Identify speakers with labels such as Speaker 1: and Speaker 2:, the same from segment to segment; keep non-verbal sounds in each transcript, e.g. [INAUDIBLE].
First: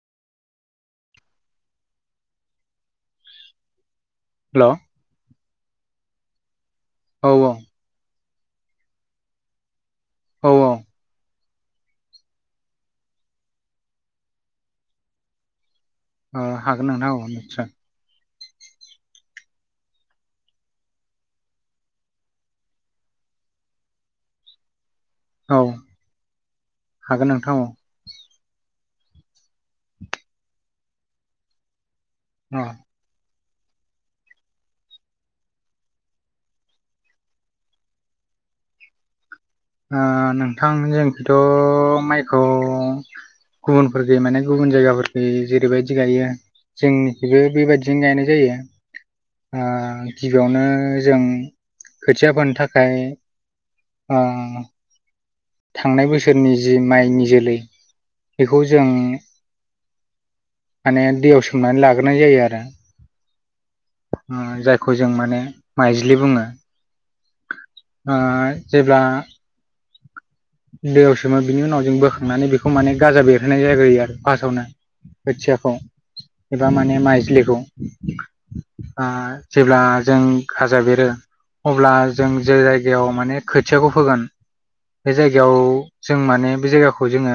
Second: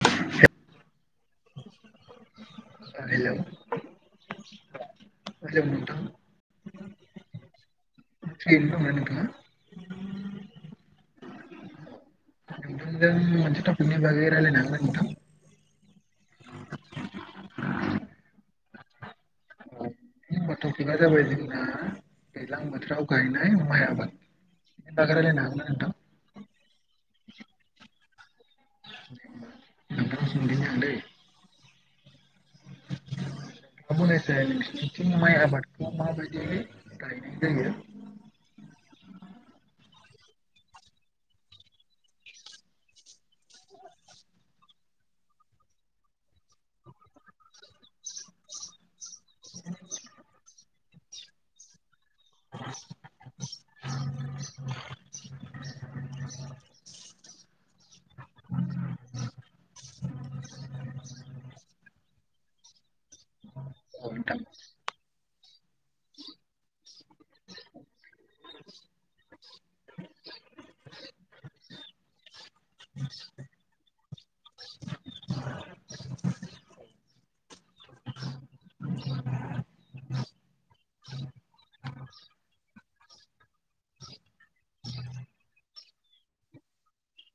Speaker 1: [UNINTELLIGIBLE] हेल' हेल नोंथां
Speaker 2: औ औ
Speaker 1: फा [UNINTELLIGIBLE]
Speaker 2: औ
Speaker 1: मोनजों मोनसे थपिकनि बागै रायलायनो हागोन नोंथां
Speaker 2: हागोन नोंथां औ नितचसा
Speaker 1: औ [UNINTELLIGIBLE] टपिकआ जाबाय जोंना दैज्लां बोथोराव गायनाय माइ आबाद बेनि बागै रलायनो
Speaker 2: औ
Speaker 1: हागोनना नोंथां
Speaker 2: हागोन नोंथां औ
Speaker 1: [UNINTELLIGIBLE]
Speaker 2: अ
Speaker 1: बुंनायसाय नोंसिनिथिं माइ आबादखौ माबायदि गायनाय जायो औ [UNINTELLIGIBLE]
Speaker 2: नोंथां जोंखौथ' माइखौ गुबुनफोरखै माने गुबुन जायगाफोरखैयै जेरैबायदि गायो जोंनिखैबो बेबायदिजों गायनाय जायो गिबियावनो जों खोथिया फोनो थाखाय
Speaker 1: औ
Speaker 2: थांनाय बोसोरनि जि माइनि जोलै बेखौ जों माने दैयाव सोमनानै लाग्रोनाय जायो आरो
Speaker 1: औ नोंथां
Speaker 2: जायखौ जों माने माइज्लि बुङो जेब्ला दैयाव सोमो बिनि उनाव जों बोखांनानै बेखौ माने गाजा बेरहोनाय जाग्रोयो आरो फार्स्टआवनो खोथियाखौ एबा माने माइजलिखौ जेब्ला जों खाजा बेरो अब्ला जों जे जायगायाव माने खोथियाखौ होगोन बे जायगायाव जों माने बे जायगाखौ जोङो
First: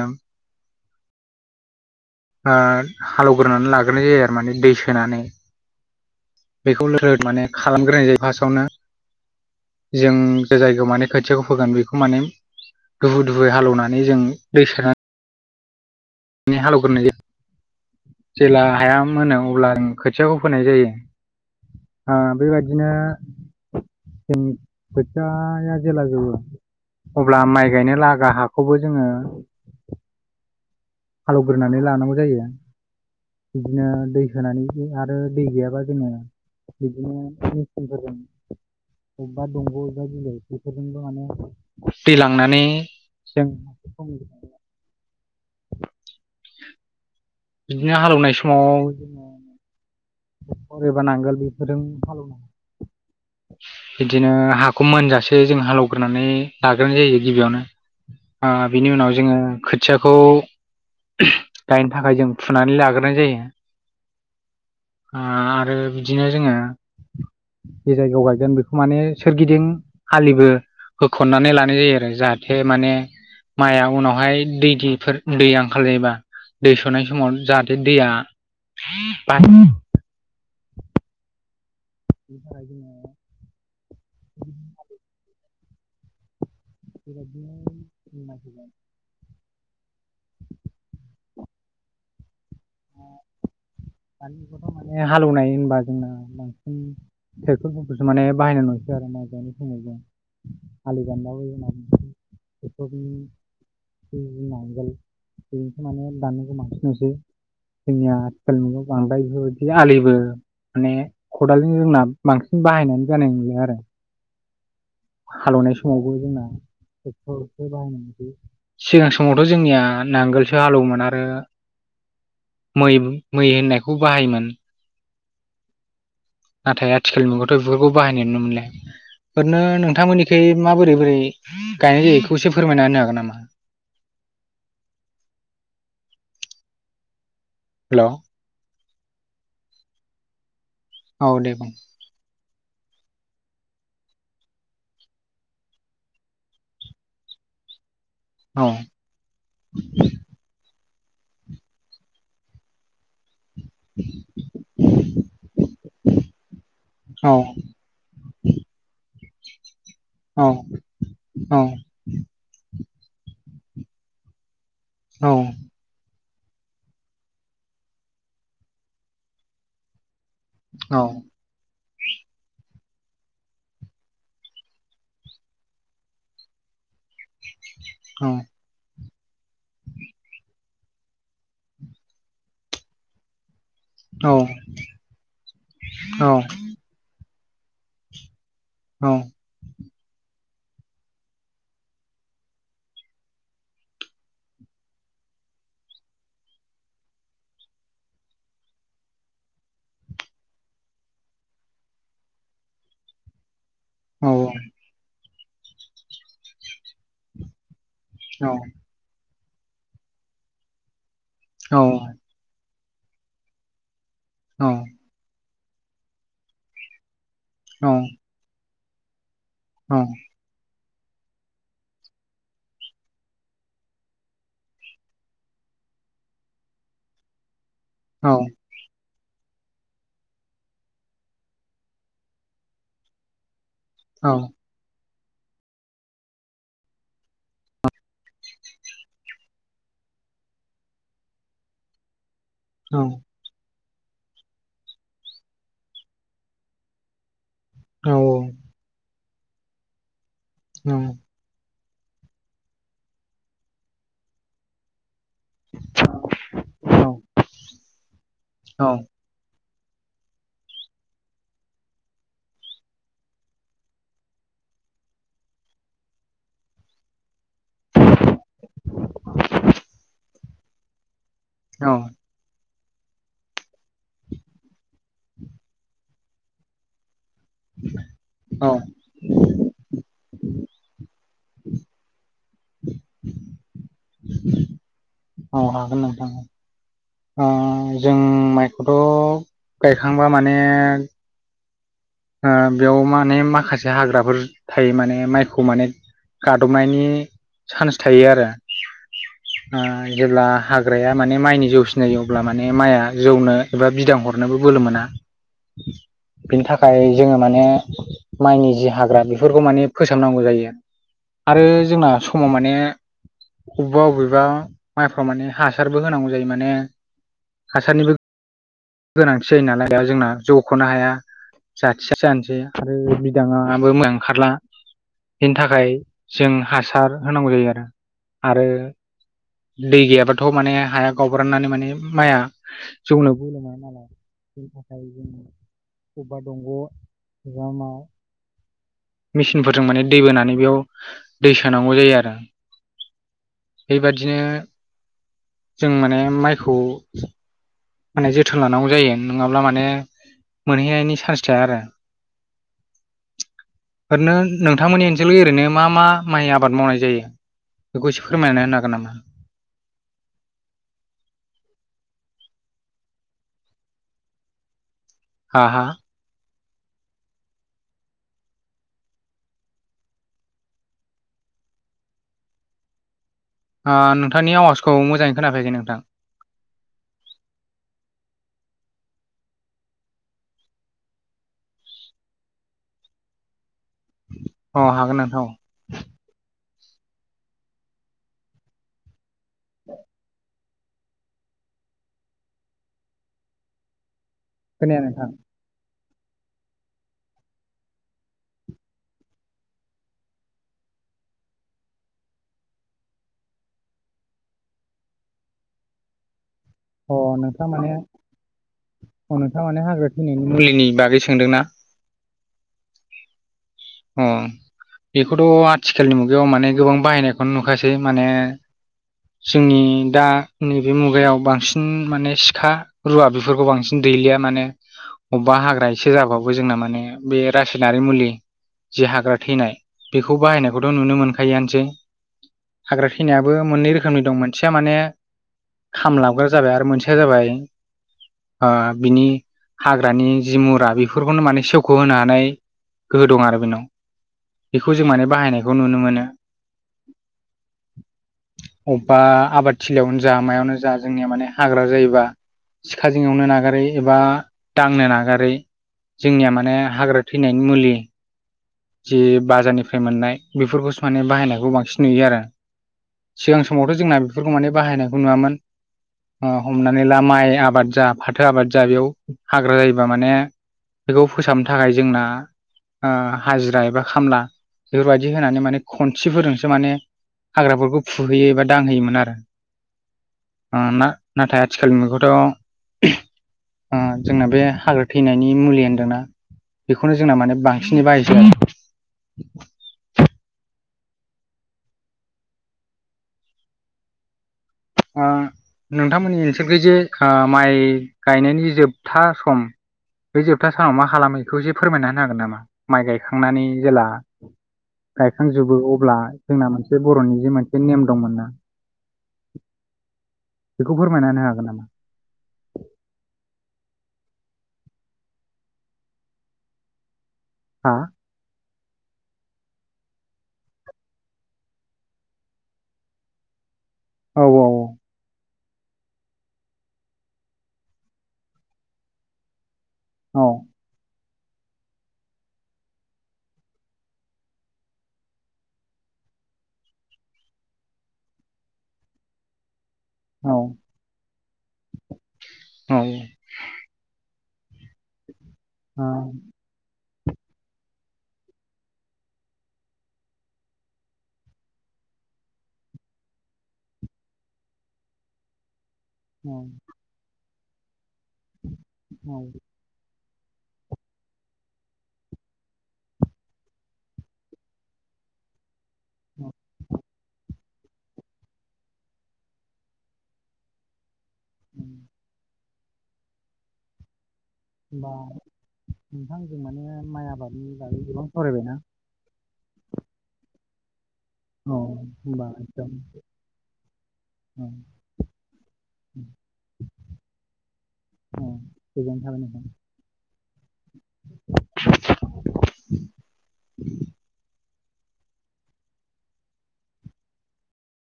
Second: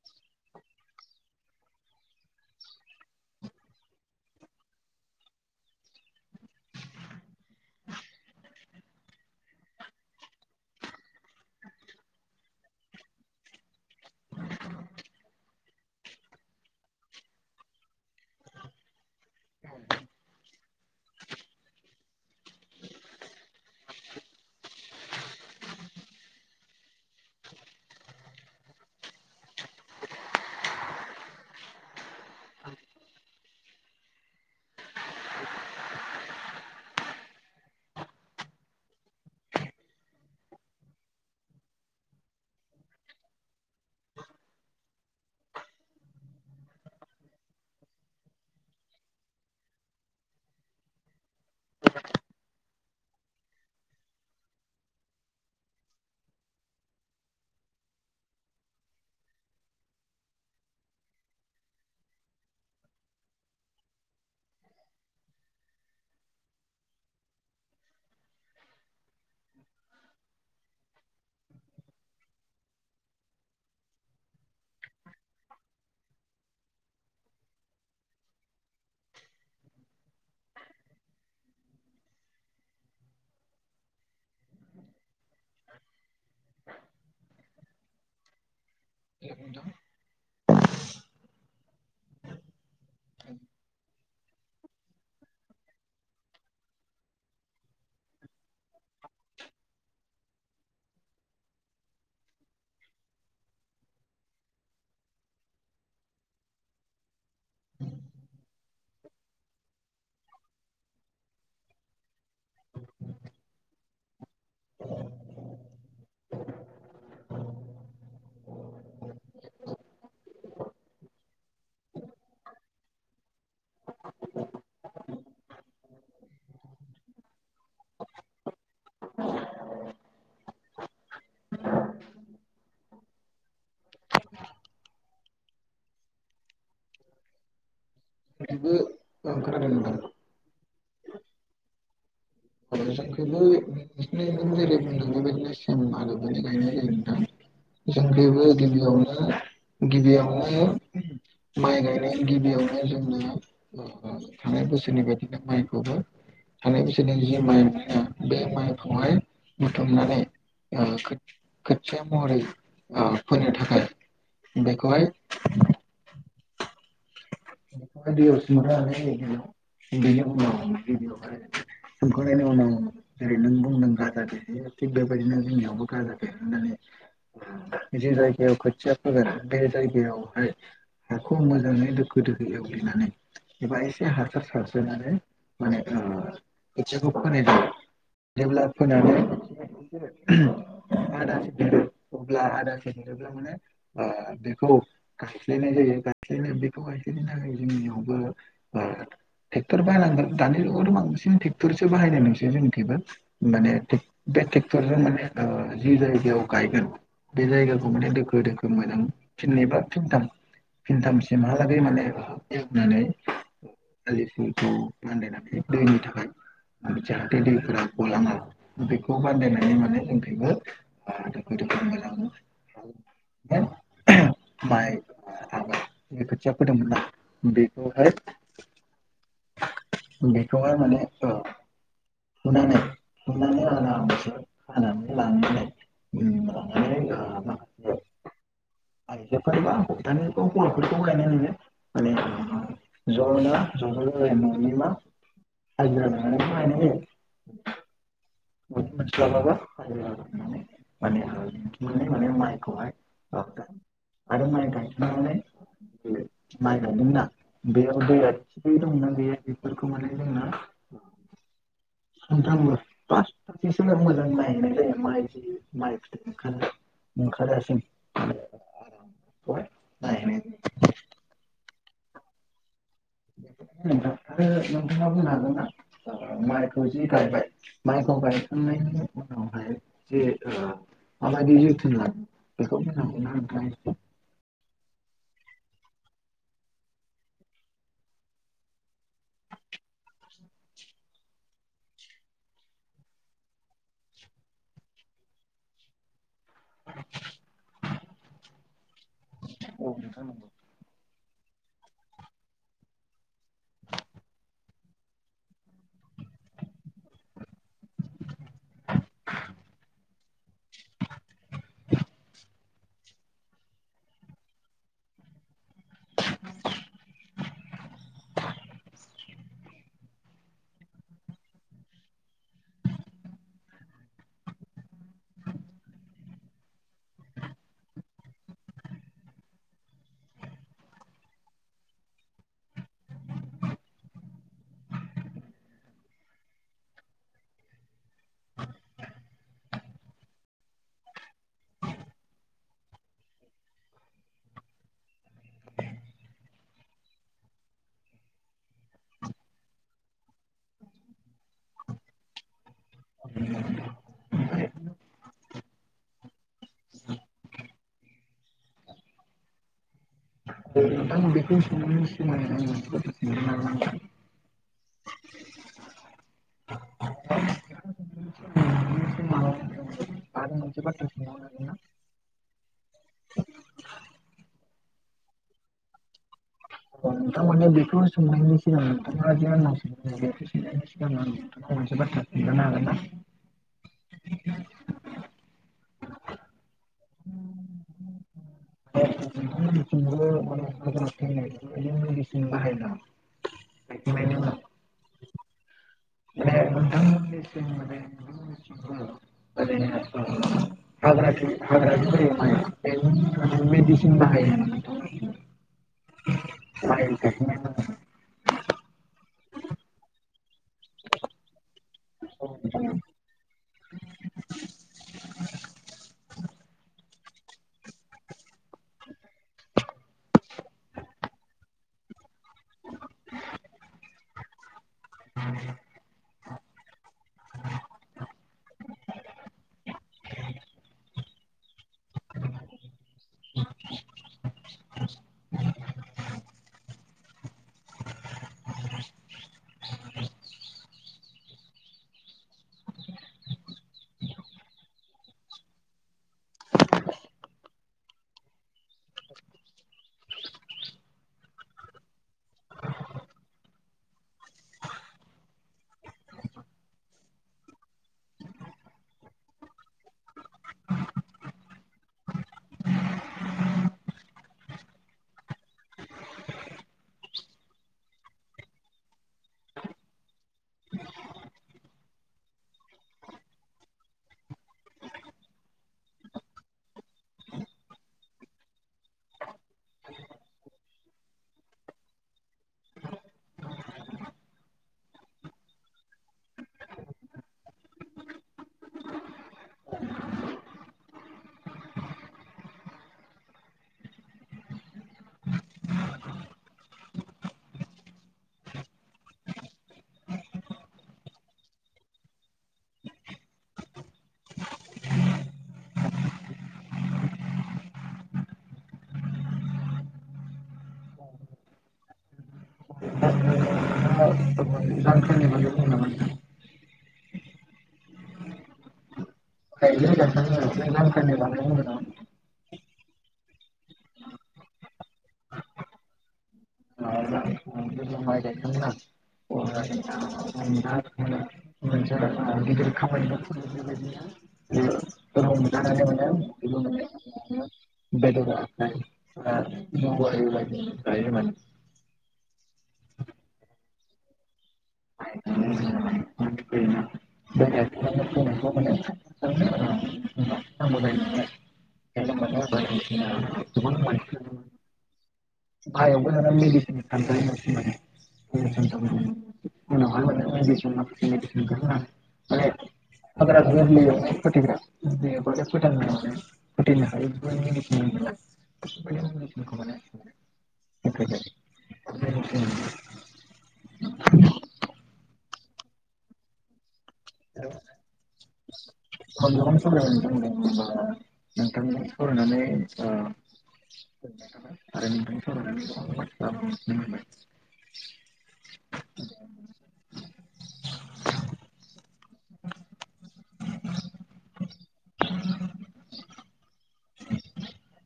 Speaker 2: हालेवग्रोनानै लाग्रोनाय जायो आरो माने दै सोनानै बेखौ लद माने खालामग्रोनाय जायो फार्स्टआवनो जों जायगायाव माने खोथियाखौ फोगोन बेखौ माने दुफु दुुफुयै हालेवनानै जों दै सारनानै हालेवग्रोनाय जायो जेब्ला हाया मोनो अब्ला
Speaker 1: हेलौ
Speaker 2: खोथियाखौ फोनाय जायो बेबायदिनो जों खोथिाया जेला जोबो अब्ला माइ गायनो लागा हाखौबो जोङो हालौवग्रोनानै लानांगौ जायो आ बिदिनो दै होनानै आरो दै गैयाबा जोङो बिदिनो मिसनफोर अबेबा दंग' अबेबा बिलो बेफोरजोंबो माने दैलांनानै जों [UNINTELLIGIBLE]
Speaker 1: [INAUDIBLE]
Speaker 2: बिदिनो हालेवनाय समाव जोंङो फरेबा नांगोल बेफोरजों हालेवनांङो
Speaker 1: [INAUDIBLE]
Speaker 2: बिदिनो हाखौ मोनजासे जों हालौवग्रोनानै लाग्रोनाय जायो गिबियावनो बिनि उनाव जोंङो खोथियाखौ गायनो थाखाय जों फुनानै लाग्रोनाय जायो।
Speaker 1: [INAUDIBLE]
Speaker 2: आरो बिदिनो जोंङो ज जायगायाव गायगोन बेखौ माने सोरगिदिं आलिबो होखननानै लानाय जायो आरो जाहाथे माने माइआ उनावहाय दैफोर दैया ओंखार जायोबा दै सोनाय समाव जाहाथे दैया ब बिनि थाखाय जोंयो [UNINTELLIGIBLE]
Speaker 1: [UNINTELLIGIBLE]
Speaker 2: बे बायदिनो
Speaker 1: [UNINTELLIGIBLE] [UNINTELLIGIBLE]
Speaker 2: दानिखौथ' माने हालेवनाय होनबा जोंना बांसिन ट्रेक्टर मथलसो माने बाहायनाय नुसै बार माानाय समाव ज आलि गानलाबो होननानै बेनि [UNINTELLIGIBLE] [UNINTELLIGIBLE] सिनिया आथिखाल बांद्राय बेफोरबायदि आलिबो माने खदालजों जोंना बांसिन बाहायनानै जानाय नंलिया आरो हालेवनाय समावबो जोंना [UNINTELLIGIBLE] [UNINTELLIGIBLE] सिगां समावथ' जोंनिया नांगोलसो हालौवोमोन आरो
Speaker 1: औ
Speaker 2: मै मै होननायखौ बाहायोमोन नाथाय आथिखालनि मुगायावथ' बेफोरखौ बाहायनाय नुनो मोनलाय ओरैनो नोंथांमोननिख माबोरै बोरै गायनाय जायोखौ एसे फोरमायना होनो हागोन नामा
Speaker 1: [INAUDIBLE]
Speaker 2: हेलौ
Speaker 1: [UNINTELLIGIBLE]
Speaker 2: औ दे बुं
Speaker 1: [UNINTELLIGIBLE] जों बेबो
Speaker 2: औ
Speaker 1: गिबियावनो गिबियावनो माइ गायनाय गिबियावनो जोंना थांनाय बोसोरनि बायदिनो माइखौबो थानाय बोसोरनि
Speaker 2: औ
Speaker 1: बे माइ बे माइखौ हाय बुथुमनानै
Speaker 2: औ औ
Speaker 1: खोथिया महरै फोनो थाखाय बेखौ हाय
Speaker 2: औ
Speaker 1: [UNINTELLIGIBLE] [UNINTELLIGIBLE] जेरै नों बुंदों गाजा दे थिग बेबायदिनो जोंनियावबो गाजा दे होननानै जे
Speaker 2: औ
Speaker 1: जायगायाव खोथिया फोगोन बे जायगायावहाय हाखौ मोजांङै दोखो दोखो एव एबा एसे हासार सारसोनानै मानेखौ फोनाय जायो जेब्ला फोनानै आद देरो अब्ला आदा स देरोब्ला माने बेखौ गायस्लायनाय जायो [UNINTELLIGIBLE] बेखौ आखनि न जोंनियावबो ट्रेक्टर बाहायनांगोन दानि जुगावथ' बांसिन ट्रेक्टरसो बाहायनाय नोंसै जोंनिखबो माने बे ट्रेक्टर ज माने जि जायगायाव गायगोन बे जायायाव माने दोखो
Speaker 2: औ
Speaker 1: दोखो मोजां फिननिबा फिनथाम फिनथामसिमहालागै
Speaker 2: औ
Speaker 1: माने [UNINTELLIGIBLE] दैफोरा गलाङा बेखौ बानदायनायनि माने जों बेबो [UNINTELLIGIBLE] माइ आबादनि खोथिया फोदोंमोन ना बेखौहाय बेखौहाय माने औ हनानै हनानै [UNINTELLIGIBLE] आइजोफोरबा‌ दानि जुगाव हौवाफोरखौ गायनाय नुनो मोनो [UNINTELLIGIBLE] [UNINTELLIGIBLE] मोनस्लाबाबा मोनो माने माइखौहाय आरो माइ गायखोननानै [UNINTELLIGIBLE] [UNINTELLIGIBLE] फासथाससो मोजां माइ होननाय जायो माइ जि माइफोर ओंखारो ओंखारासिम [INAUDIBLE]
Speaker 2: औ
Speaker 1: नोंथाङा बुंनो हागोन ना माइखौ जि गायबाय माइखौ
Speaker 2: औ
Speaker 1: गायखांनायनि उनावहाय जे ओ माबायदि जोथोन लागोन बेखौ बुंजागोन ना
Speaker 2: औ हागोन नोंथां ओ जों माइखौथ गायखांबा माने ओ बेयाव माने माखासे हाग्राफोर थायो माने माइखौ माने गादबनायनि चान्स थायो आरो
Speaker 1: औ नोंथां
Speaker 2: जेब्ला
Speaker 1: नंगौ
Speaker 2: हाग्राया माने माइनि जौसिनाय जायो अब्ला माने माइआ जौनो एबा बिदां हरनोबो बोलो मोना बेनि थाखाय थाखाय जोङो माने माइनि जि हाग्रा बेफोरखौ माने फोसाबनांगौ जायो आरो जोंना समाव माने अबेबा बबेबा माइफ्राव माने हासारबो होनांगौ जायो माने हासारनिबो गोनांथि जायो नालाय बेयाव जोंना जखनो हाया जाथिया जानोसै आरो बिदाङाबो मोजां ओंखारला बेनि थाखाय जों हासार होनांगौ जायो आरो दै गैयाबाथ माने हाया गावब्राननानै माने माइआ जौनो बो बोलो नालाय बेनि थाखाय जोंङो अबेबा दंग बा मेसिनफोरजों माने दै बोनानै बेयाव दै सोनांगौ जायो आरो बेबादिनो जों माने माइखौ माने जोथोन लानांगौ जायो नङाब्ला माने मोनहैनायनि चान्स थाया आरो
Speaker 1: [INAUDIBLE]
Speaker 2: ओरैनो नोंथांमोननि ओनसोलाव ओरैनो मा मा माइ आबाद मावनाय जायो बेखौ एसे फोरमायना होनो हागोन नामा
Speaker 1: [INAUDIBLE] [UNINTELLIGIBLE]
Speaker 2: हा हा
Speaker 1: [INAUDIBLE] [UNINTELLIGIBLE]
Speaker 2: ओ नोंथांनि आवाजखौ मोजाङै खोनाफैयाखै नोंथां
Speaker 1: [UNINTELLIGIBLE] मोनसे बाथ्रा खिनथानो हागोन ना
Speaker 2: अ हागोन नोंथां औ
Speaker 1: नोंथांमोननिथिंबो माने मिसिन बाहायो
Speaker 2: खोनाया नोंथां।
Speaker 1: [UNINTELLIGIBLE] [UNINTELLIGIBLE] हाग्रानि [UNINTELLIGIBLE] मेदिसिन बाहायो। [INAUDIBLE]
Speaker 2: अ नोंथां माने। औ नोंथां माने हाग्रा थैनायनि मुलिनि बागै सोंदोना।
Speaker 1: औ।
Speaker 2: अ बेखौथ' आथिखालनि मुगायाव माने गोबां बाहायनायख। खौनो नुखासै माने। जोंनि दा नैबे मुगायाव बांसिन माने सिखा रुवा बिफोरखौ बांसिन दै। गैलिया माने अबेबा हाग्रा इसे होआबाबो जोंना माने बे रासायनारि मुलि। जि हाग्रा थैनाय बेखौ बाहायनायखौथ' नुनो मोनखायोआनोसै। हाग्रा खिनायाबो मोननै रोख। रोखोमनि दं मोनसेया माने खाम लाबग्रा जाबाय आरो मोनसेया जाबाय। ओ बिनि हाग्रानि जि मुरा बिफोरखौनो माने सेवख' होनानै। गोहो दं आरो बेनाव बेखौ जों माने बाहायनायखौ नुनो मोनो।
Speaker 1: [INAUDIBLE]
Speaker 2: अबेबा आबाद थिलियावनो जा मायावनो जा जोंनिया माने हाग्रा जायोबा। सिखाजों एवनो नागारै एबा दांनो नागारै। जोंनिया माने हाग्रा थैनायनि मुलि। जि बाजारनिफ्राय मोननाय बेफोरखौसो माने बाहायनायखौ बांसिन नुयो आरो। सिगां समावथ' जोंना बिफोरखौ माने बाहायनायखौ नुवामोन। ओ हमनानै ला माइ आबाद जा फाथो आबाद जा बेयाव हाग्रा जायोबा माने। बेखौ फोसाबनो थाखाय जोंना। हाजिरा एबा खामला बेफोरबायदि होनानै माने खनसिफोरजोंसो माने। हाग्राफोरखौ फुहैयो एबा दांहोयोमोन आरो। ओ ना नाथाय आथिखालनि मैगथ'। ओ जोंना बे हाग्रा थैनायनि मुलि होन्दोंना बेखौनो जोंना माने बांसिनै बाहायस। [UNINTELLIGIBLE] ओं नोंथांमोननि ओनसोलगैजे खो ओ माइ गायनायनि जोबथा सम। बे जोबथा सानाव मा खालामो इखौ जे फोरमायना होनो हागोन नामा माइ गायखांनानै जेला। गायखांजोबो अब्ला जोंना मोनसे बर'नि जि मोनसे नेम दंमोन ना।
Speaker 1: [INAUDIBLE]
Speaker 2: बेखौ फोरमायना होनो हागोन नामा?
Speaker 1: [UNINTELLIGIBLE]
Speaker 2: हा।
Speaker 1: मायग्लि गायखांना [UNINTELLIGIBLE] [UNINTELLIGIBLE]
Speaker 2: औ औ औ। औ
Speaker 1: [INAUDIBLE] मोनसे [UNINTELLIGIBLE] गिदिर खामानि [UNINTELLIGIBLE] जे ओ।
Speaker 2: औ औ। औ।
Speaker 1: नुनो मोनो बायदिसिना गोबां मानसिफोर बाहायावबो लाना
Speaker 2: ओम।
Speaker 1: मेडिसिन सानजायो मानसि माने मेडिसिन साननानै
Speaker 2: औ।
Speaker 1: उनावहाय माने मेडिसिन माखासे मेडिसिनखौ होनानै माने हाग्रा गोरलैयाव फोथैग्रा गोरलैयाव फोथांनो माने
Speaker 2: अह।
Speaker 1: फोथैनो हायो बेफोर मेडिसिन मोनो बेफोरबायदि मेडिसिनखौ माने होफैदों
Speaker 2: [INAUDIBLE] होमबा नोंथांजों माने माइ आबादनि बागै गोबां फरायबायना?
Speaker 1: आं गोबां सावरायबाय [UNINTELLIGIBLE]
Speaker 2: औ होमबा एकदम
Speaker 1: [UNINTELLIGIBLE]
Speaker 2: औ
Speaker 1: [UNINTELLIGIBLE]
Speaker 2: [UNINTELLIGIBLE]
Speaker 1: [INAUDIBLE]